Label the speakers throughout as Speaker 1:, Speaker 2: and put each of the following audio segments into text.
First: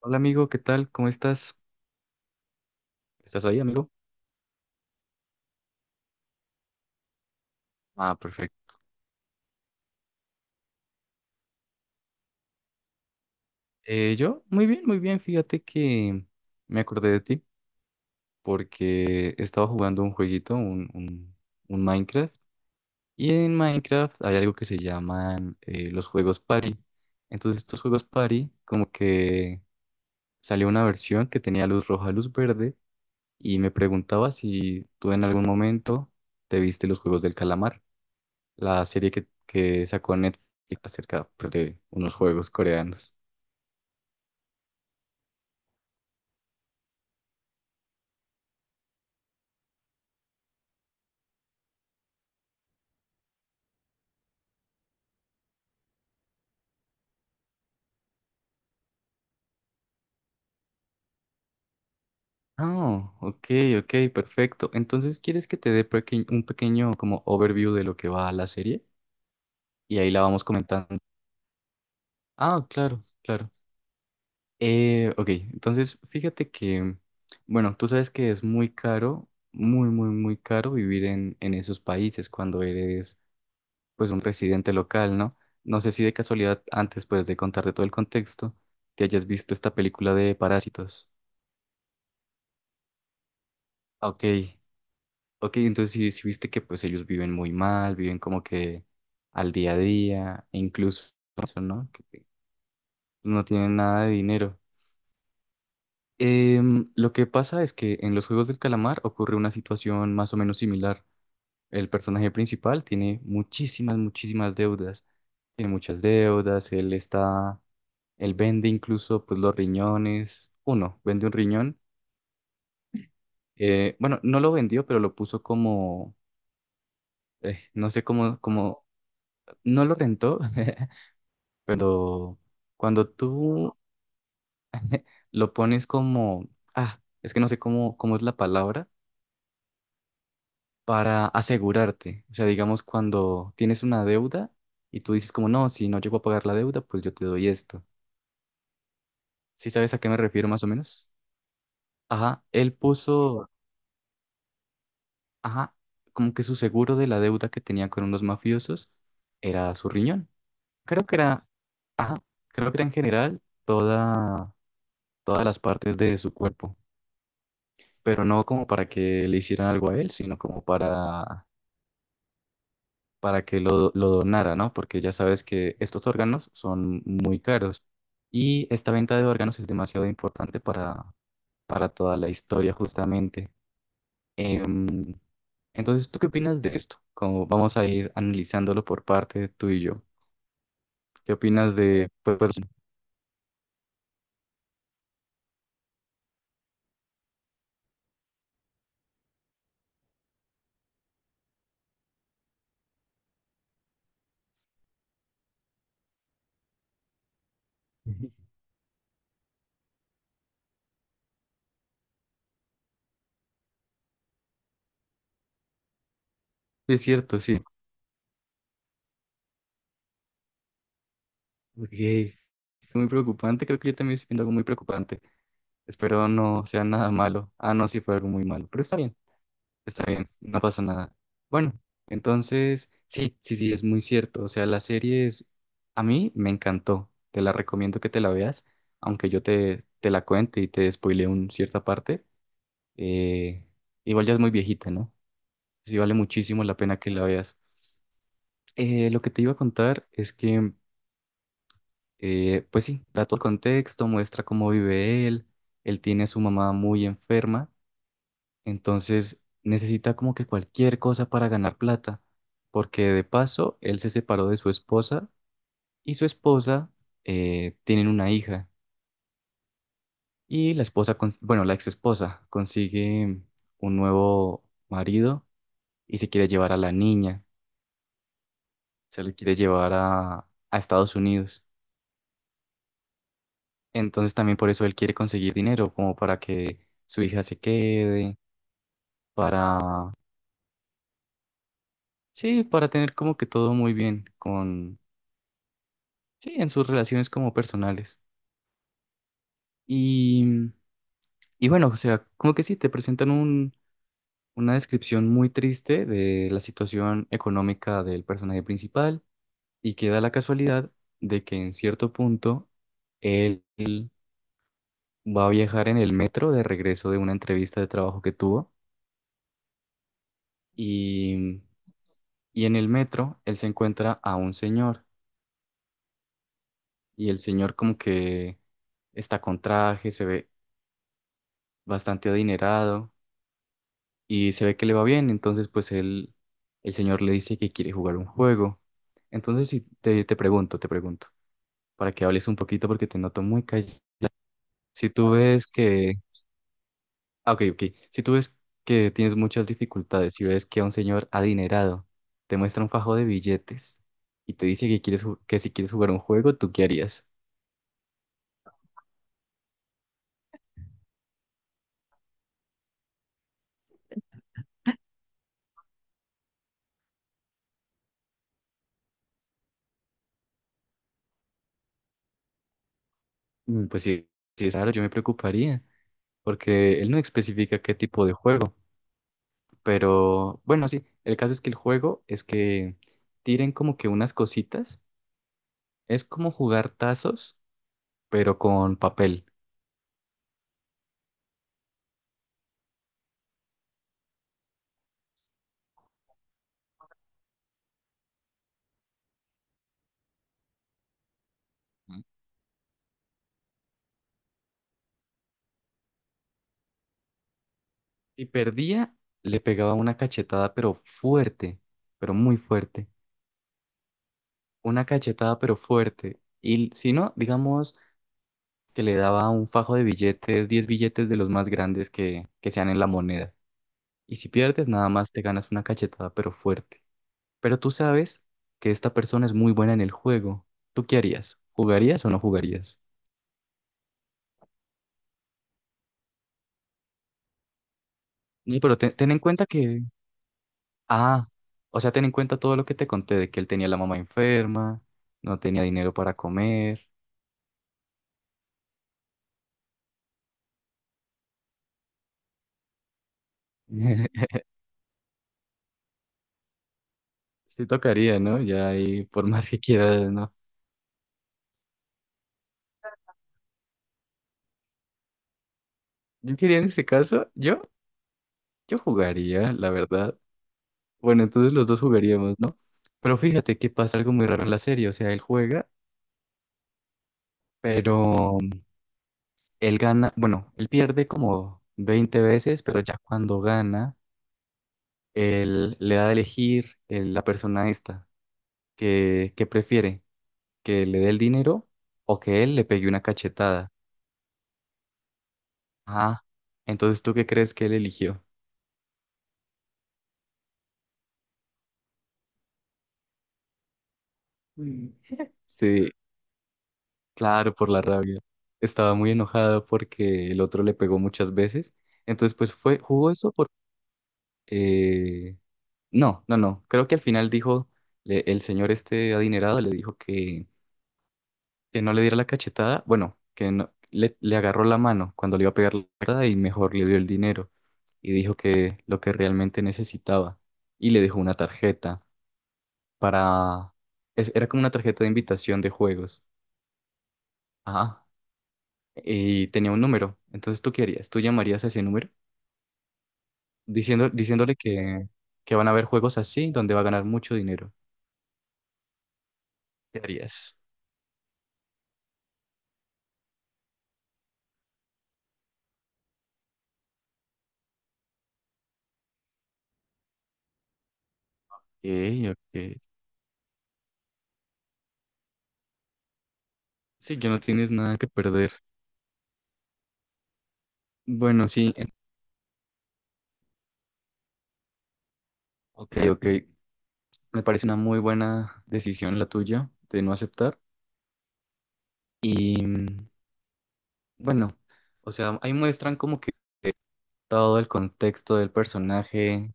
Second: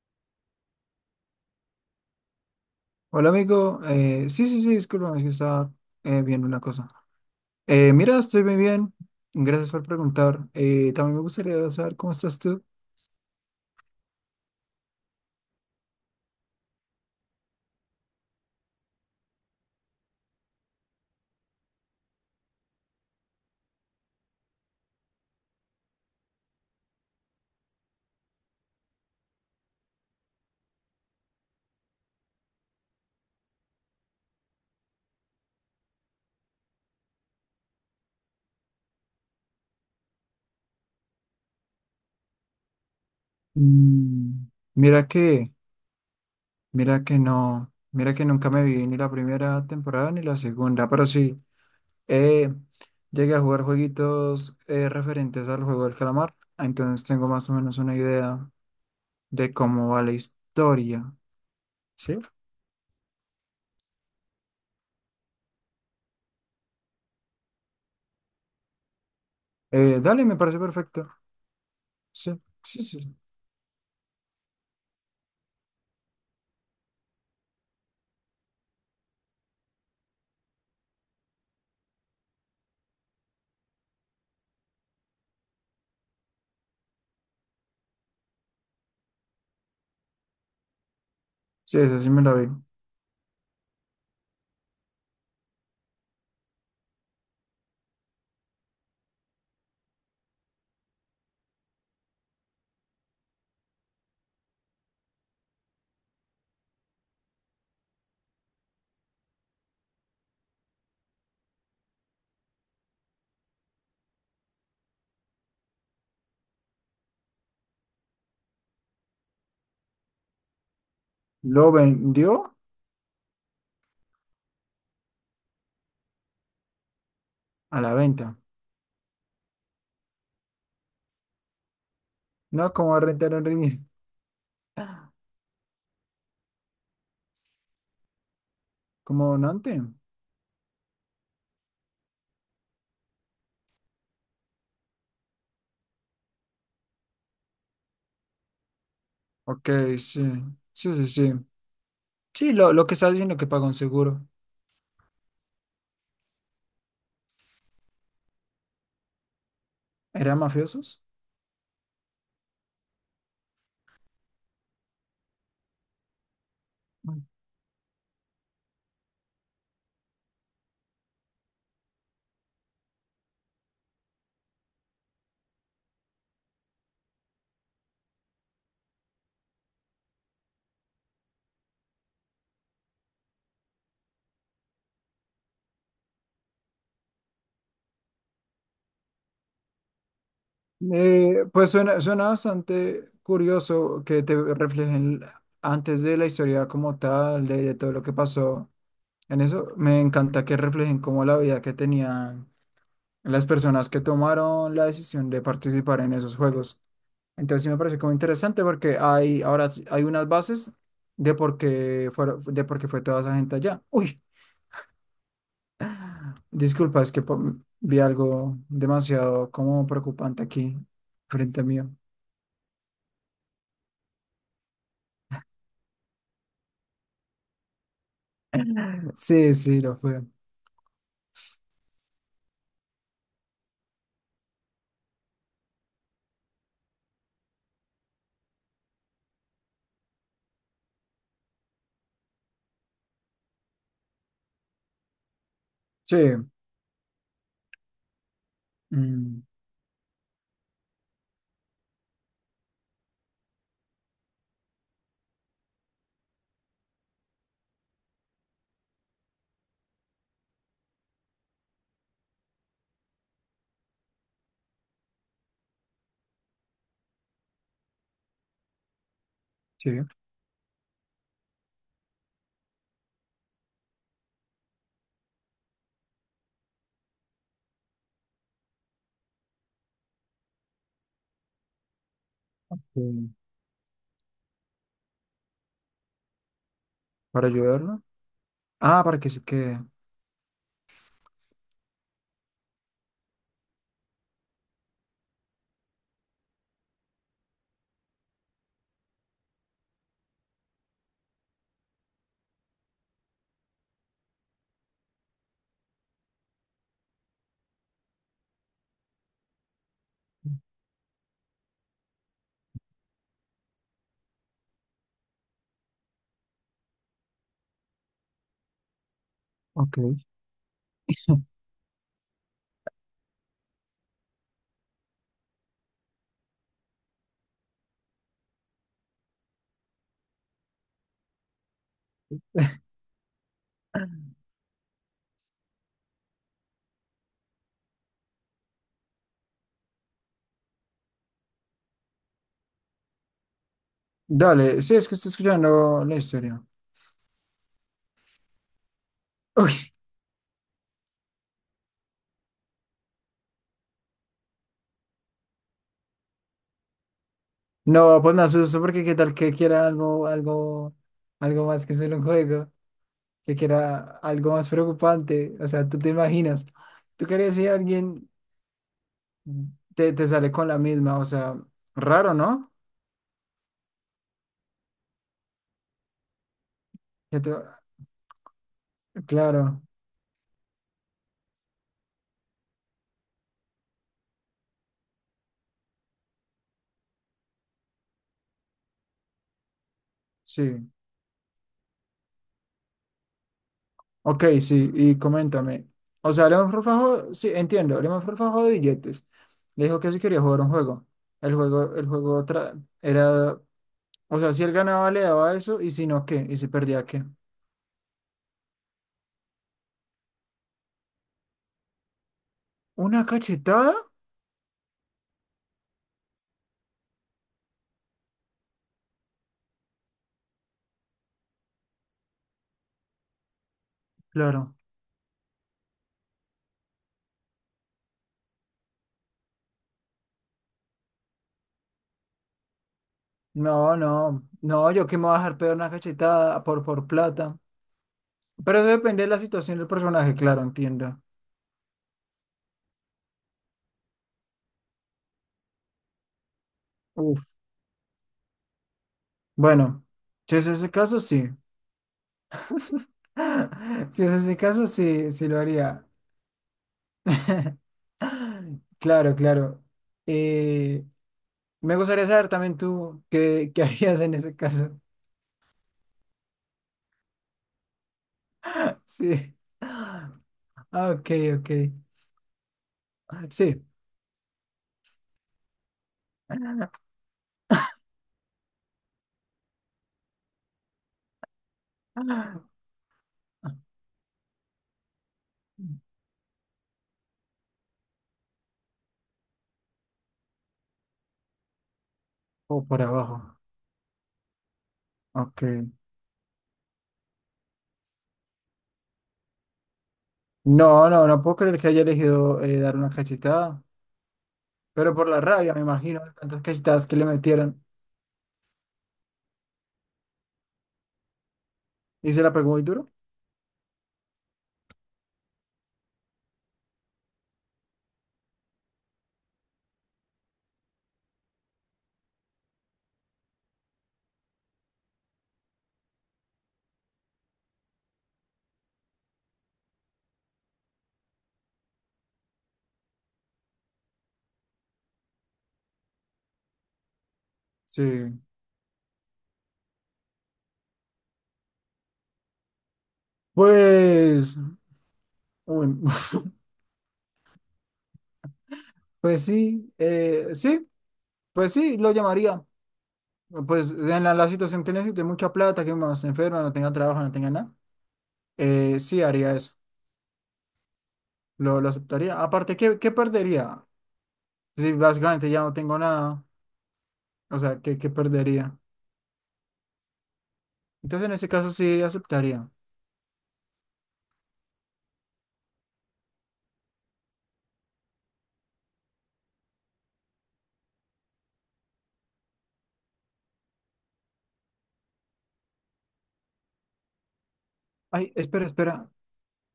Speaker 1: Hola amigo, ¿qué tal? ¿Cómo estás?
Speaker 2: Hola
Speaker 1: ¿Estás ahí,
Speaker 2: amigo.
Speaker 1: amigo?
Speaker 2: Sí, sí, sí, discúlpame, es que estaba viendo una cosa.
Speaker 1: Ah,
Speaker 2: Mira, estoy muy
Speaker 1: perfecto.
Speaker 2: bien, gracias por preguntar. También me gustaría saber cómo estás tú.
Speaker 1: Yo, muy bien, muy bien. Fíjate que me acordé de ti porque estaba jugando un jueguito, un Minecraft. Y en Minecraft hay algo que se llaman los juegos party. Entonces estos juegos party, como que salió una versión que tenía luz roja, luz verde. Y me preguntaba si tú en algún momento te viste los Juegos del Calamar, la serie que sacó Netflix acerca pues, de unos juegos coreanos.
Speaker 2: Mm, Mira que, mira que no, mira que nunca me vi ni la primera temporada ni la segunda, pero sí, eh, llegué a jugar jueguitos referentes al juego del calamar, entonces tengo más o menos una idea de cómo va la historia, ¿sí?
Speaker 1: Ah, ok, ok, perfecto. Entonces, ¿quieres que te dé un pequeño como overview de lo que va la serie? Y ahí la
Speaker 2: Dale, me
Speaker 1: vamos
Speaker 2: parece
Speaker 1: comentando.
Speaker 2: perfecto. Sí,
Speaker 1: Ah,
Speaker 2: sí, sí,
Speaker 1: claro,
Speaker 2: sí,
Speaker 1: claro. Ok, entonces fíjate que, bueno, tú sabes que es muy caro, muy, muy, muy caro vivir en esos países cuando eres pues un residente local, ¿no? No sé si de casualidad, antes pues de contarte todo el contexto, te hayas visto esta película de Parásitos.
Speaker 2: sí, esa sí me la vi.
Speaker 1: Ok, ok, entonces sí, sí viste que pues ellos viven muy mal, viven como que al día a día, e incluso eso, ¿no? Que no tienen nada de dinero. Lo que pasa es que en los Juegos del Calamar ocurre una situación más o menos similar. El personaje principal tiene muchísimas, muchísimas deudas. Tiene muchas deudas. Él vende incluso pues los riñones, uno, vende un
Speaker 2: Lo
Speaker 1: riñón.
Speaker 2: vendió
Speaker 1: Bueno, no lo vendió, pero lo puso como,
Speaker 2: a
Speaker 1: no
Speaker 2: la
Speaker 1: sé
Speaker 2: venta.
Speaker 1: cómo, como, no lo rentó, pero
Speaker 2: No, como a
Speaker 1: cuando
Speaker 2: rentar un
Speaker 1: tú
Speaker 2: ring
Speaker 1: lo pones como, ah, es que no sé cómo es la palabra,
Speaker 2: como donante.
Speaker 1: para asegurarte. O sea, digamos, cuando tienes una deuda y tú dices como, no, si no llego a pagar la deuda, pues yo te doy esto.
Speaker 2: Ok,
Speaker 1: ¿Sí sabes a qué me
Speaker 2: sí.
Speaker 1: refiero más o
Speaker 2: Sí,
Speaker 1: menos?
Speaker 2: sí, sí.
Speaker 1: Ajá,
Speaker 2: Sí,
Speaker 1: él
Speaker 2: lo que está diciendo que
Speaker 1: puso...
Speaker 2: pagó un seguro.
Speaker 1: Ajá, como que su seguro de la deuda que tenía con unos mafiosos era su riñón.
Speaker 2: ¿Eran mafiosos?
Speaker 1: Creo que era, ajá, creo que era en general toda, todas las partes de su cuerpo, pero no como para que le hicieran algo a él, sino como para, que lo donara, ¿no? Porque ya sabes que estos órganos son muy caros y esta venta de órganos es demasiado importante para toda la historia justamente. Em, entonces, ¿tú qué opinas de esto? Como vamos a ir analizándolo por parte tú y yo. ¿Qué
Speaker 2: Pues
Speaker 1: opinas de...?
Speaker 2: suena
Speaker 1: Pues,
Speaker 2: bastante curioso que te reflejen antes de la historia como tal, de todo lo que pasó en eso. Me encanta que reflejen como la vida que tenía las personas que tomaron la decisión de participar en esos juegos. Entonces sí me parece como interesante porque hay hay unas bases de por qué fueron, de por qué fue toda esa gente allá. Uy,
Speaker 1: es
Speaker 2: disculpa, es que
Speaker 1: cierto, sí.
Speaker 2: vi algo demasiado como preocupante aquí frente a mí.
Speaker 1: Ok. Muy preocupante, creo que yo también estoy viendo algo muy preocupante. Espero no sea nada malo. Ah, no, sí fue algo muy malo, pero
Speaker 2: Sí, sí, lo
Speaker 1: está
Speaker 2: fue.
Speaker 1: bien, no pasa nada. Bueno, entonces, sí, sí, sí, es muy cierto. O sea, la serie es... A mí me encantó, te la recomiendo que te la veas, aunque yo te la cuente y te spoile un cierta parte. Eh, Igual ya es muy viejita, ¿no? Pues sí vale
Speaker 2: Sí,
Speaker 1: muchísimo la pena que la veas. Lo que te
Speaker 2: mm,
Speaker 1: iba a contar es que, pues sí, da todo el contexto, muestra cómo vive él. Él tiene a su mamá muy enferma, entonces necesita como que cualquier cosa para ganar plata, porque de paso él se separó de su esposa y su esposa tienen una hija
Speaker 2: sí,
Speaker 1: y la esposa, bueno, la ex esposa consigue un nuevo marido y se quiere llevar a la niña. Se lo quiere llevar a, Estados Unidos.
Speaker 2: sí.
Speaker 1: Entonces también por eso él quiere conseguir dinero, como para que su hija
Speaker 2: Para
Speaker 1: se
Speaker 2: ayudarlo.
Speaker 1: quede,
Speaker 2: Ah, para que se
Speaker 1: para,
Speaker 2: quede.
Speaker 1: sí, para tener como que todo muy bien con, sí, en sus relaciones como personales. Y, y bueno, o sea, como que sí, te presentan una descripción muy triste de la situación económica del personaje principal y queda la casualidad de que en cierto punto él va a viajar en el metro de regreso de una entrevista de trabajo que tuvo
Speaker 2: Ok.
Speaker 1: y, y en el metro él se encuentra a un señor y el señor como que está con traje, se ve bastante adinerado y se ve que le va bien, entonces pues él, el señor le dice que quiere jugar un juego. Entonces si te pregunto, te pregunto, para que hables un poquito porque te noto muy callado.
Speaker 2: Dale, sí, es
Speaker 1: Si
Speaker 2: que
Speaker 1: tú
Speaker 2: estoy
Speaker 1: ves
Speaker 2: escuchando
Speaker 1: que...
Speaker 2: la historia.
Speaker 1: Ah, ok, ok. Si tú ves que tienes muchas
Speaker 2: Uy,
Speaker 1: dificultades, si ves que a un señor adinerado te muestra un fajo de billetes y te dice que quieres que si quieres jugar un juego, ¿tú qué harías?
Speaker 2: no, pues me asusto porque qué tal que quiera algo, algo más que solo un juego, que quiera algo más preocupante. O sea, tú te imaginas, tú querías si alguien te sale con la misma, o sea, raro, ¿no?
Speaker 1: Pues sí, sí, claro, yo me preocuparía, porque él no
Speaker 2: ¿Que tú?
Speaker 1: especifica qué tipo de juego,
Speaker 2: Claro,
Speaker 1: pero bueno, sí, el caso es que el juego es que tiren como que unas cositas, es como jugar tazos, pero con papel.
Speaker 2: sí. Ok, sí, y coméntame. O sea, León Forfajo, sí, entiendo, León Forfajo de billetes. Le dijo que sí quería jugar un juego. El juego era, o sea, si él ganaba le daba eso, y si no, ¿qué? Y si perdía, ¿qué?
Speaker 1: Si perdía, le pegaba una cachetada, pero fuerte, pero muy fuerte.
Speaker 2: ¿Una cachetada?
Speaker 1: Una cachetada pero fuerte. Y si no, digamos que le daba un fajo de billetes, 10 billetes de los más grandes que sean en la moneda. Y si
Speaker 2: Claro.
Speaker 1: pierdes, nada más te ganas una cachetada pero fuerte. Pero tú sabes que esta persona es muy buena en el juego. ¿Tú qué harías? ¿Jugarías o no jugarías?
Speaker 2: No, no, no, yo que me voy a dejar pegar una cachetada por plata. Pero
Speaker 1: No,
Speaker 2: eso
Speaker 1: pero
Speaker 2: depende de
Speaker 1: ten en
Speaker 2: la
Speaker 1: cuenta
Speaker 2: situación del
Speaker 1: que...
Speaker 2: personaje, claro, entiendo.
Speaker 1: Ah, o sea, ten en cuenta todo lo que te conté de que él tenía la mamá enferma, no tenía dinero para comer.
Speaker 2: Uf. Bueno, si es ese caso, sí. Si es ese caso, sí, sí lo haría.
Speaker 1: Sí tocaría, ¿no? Ya ahí,
Speaker 2: Claro,
Speaker 1: por más que
Speaker 2: claro.
Speaker 1: quieras, ¿no?
Speaker 2: Eh, Me gustaría saber también qué harías en ese caso.
Speaker 1: Yo quería en ese caso, yo
Speaker 2: Sí.
Speaker 1: jugaría, la
Speaker 2: Ah,
Speaker 1: verdad.
Speaker 2: ok,
Speaker 1: Bueno,
Speaker 2: ok.
Speaker 1: entonces los dos jugaríamos, ¿no? Pero fíjate
Speaker 2: Sí.
Speaker 1: que pasa algo muy raro en la serie, o sea, él juega, pero él gana, bueno, él pierde como 20 veces, pero ya cuando gana, él le da a elegir la persona esta, que prefiere, que le dé el dinero o que él le
Speaker 2: O por
Speaker 1: pegue una
Speaker 2: abajo.
Speaker 1: cachetada.
Speaker 2: Ok.
Speaker 1: Ah, entonces, ¿tú qué crees que él eligió?
Speaker 2: No, no, no puedo creer que haya elegido dar una cachetada,
Speaker 1: Mm.
Speaker 2: pero por la rabia, me
Speaker 1: Sí,
Speaker 2: imagino, de tantas cachetadas que le
Speaker 1: claro,
Speaker 2: metieron.
Speaker 1: por la rabia. Estaba muy enojada porque el otro le pegó muchas veces.
Speaker 2: ¿Y se la
Speaker 1: Entonces,
Speaker 2: pegó
Speaker 1: pues
Speaker 2: muy
Speaker 1: fue,
Speaker 2: duro?
Speaker 1: jugó eso por... eh, no, no, no. Creo que al final dijo, el señor este adinerado le dijo que no le diera la cachetada. Bueno, que no- le agarró la mano cuando le iba a pegar la cachetada y mejor le dio el dinero. Y dijo que lo que realmente necesitaba. Y le dejó una tarjeta para... era como una tarjeta de invitación de juegos.
Speaker 2: Sí.
Speaker 1: Ajá. Y tenía un número. Entonces, ¿tú qué harías? ¿Tú llamarías a ese número diciendo,
Speaker 2: Pues,
Speaker 1: diciéndole que van
Speaker 2: uy,
Speaker 1: a haber juegos así donde va a ganar mucho dinero?
Speaker 2: pues sí,
Speaker 1: ¿Qué harías?
Speaker 2: sí, pues sí, lo llamaría. Pues en la situación que necesite mucha plata, que mi se enferma, no tenga trabajo, no tenga nada, sí haría eso, lo aceptaría.
Speaker 1: Ok,
Speaker 2: Aparte,
Speaker 1: ok.
Speaker 2: qué perdería? Si básicamente ya no tengo nada,
Speaker 1: Sí, que
Speaker 2: o
Speaker 1: no
Speaker 2: sea,
Speaker 1: tienes
Speaker 2: qué
Speaker 1: nada que perder.
Speaker 2: perdería? Entonces en ese
Speaker 1: Bueno,
Speaker 2: caso
Speaker 1: sí.
Speaker 2: sí aceptaría.
Speaker 1: Ok, ok. Me parece una muy buena decisión la tuya de no aceptar. Y bueno, o sea, ahí muestran como que todo el
Speaker 2: Ay,
Speaker 1: contexto
Speaker 2: espera,
Speaker 1: del
Speaker 2: espera.
Speaker 1: personaje.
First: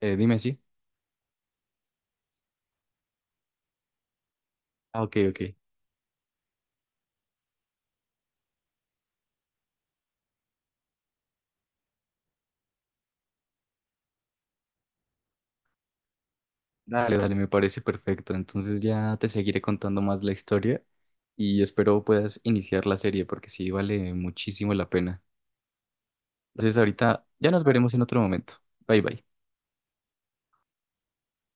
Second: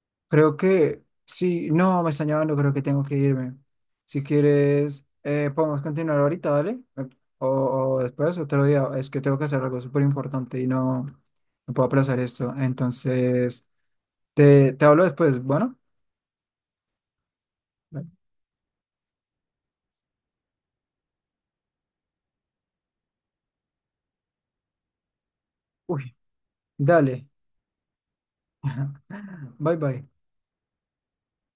Speaker 1: Dime,
Speaker 2: Creo
Speaker 1: sí.
Speaker 2: que sí, no, me están llamando, creo que tengo que irme. Si
Speaker 1: Ah,
Speaker 2: quieres,
Speaker 1: ok, ok.
Speaker 2: podemos continuar ahorita, dale. O, o después, otro día. Es que tengo que hacer algo súper importante y no, no puedo aplazar esto. Entonces, te hablo después. Bueno,
Speaker 1: Dale, dale, me parece perfecto. Entonces ya te seguiré contando más la historia y espero puedas iniciar la serie porque sí vale muchísimo la pena.
Speaker 2: uy,
Speaker 1: Entonces ahorita
Speaker 2: dale.
Speaker 1: ya nos veremos en otro momento. Bye bye.
Speaker 2: Bye bye.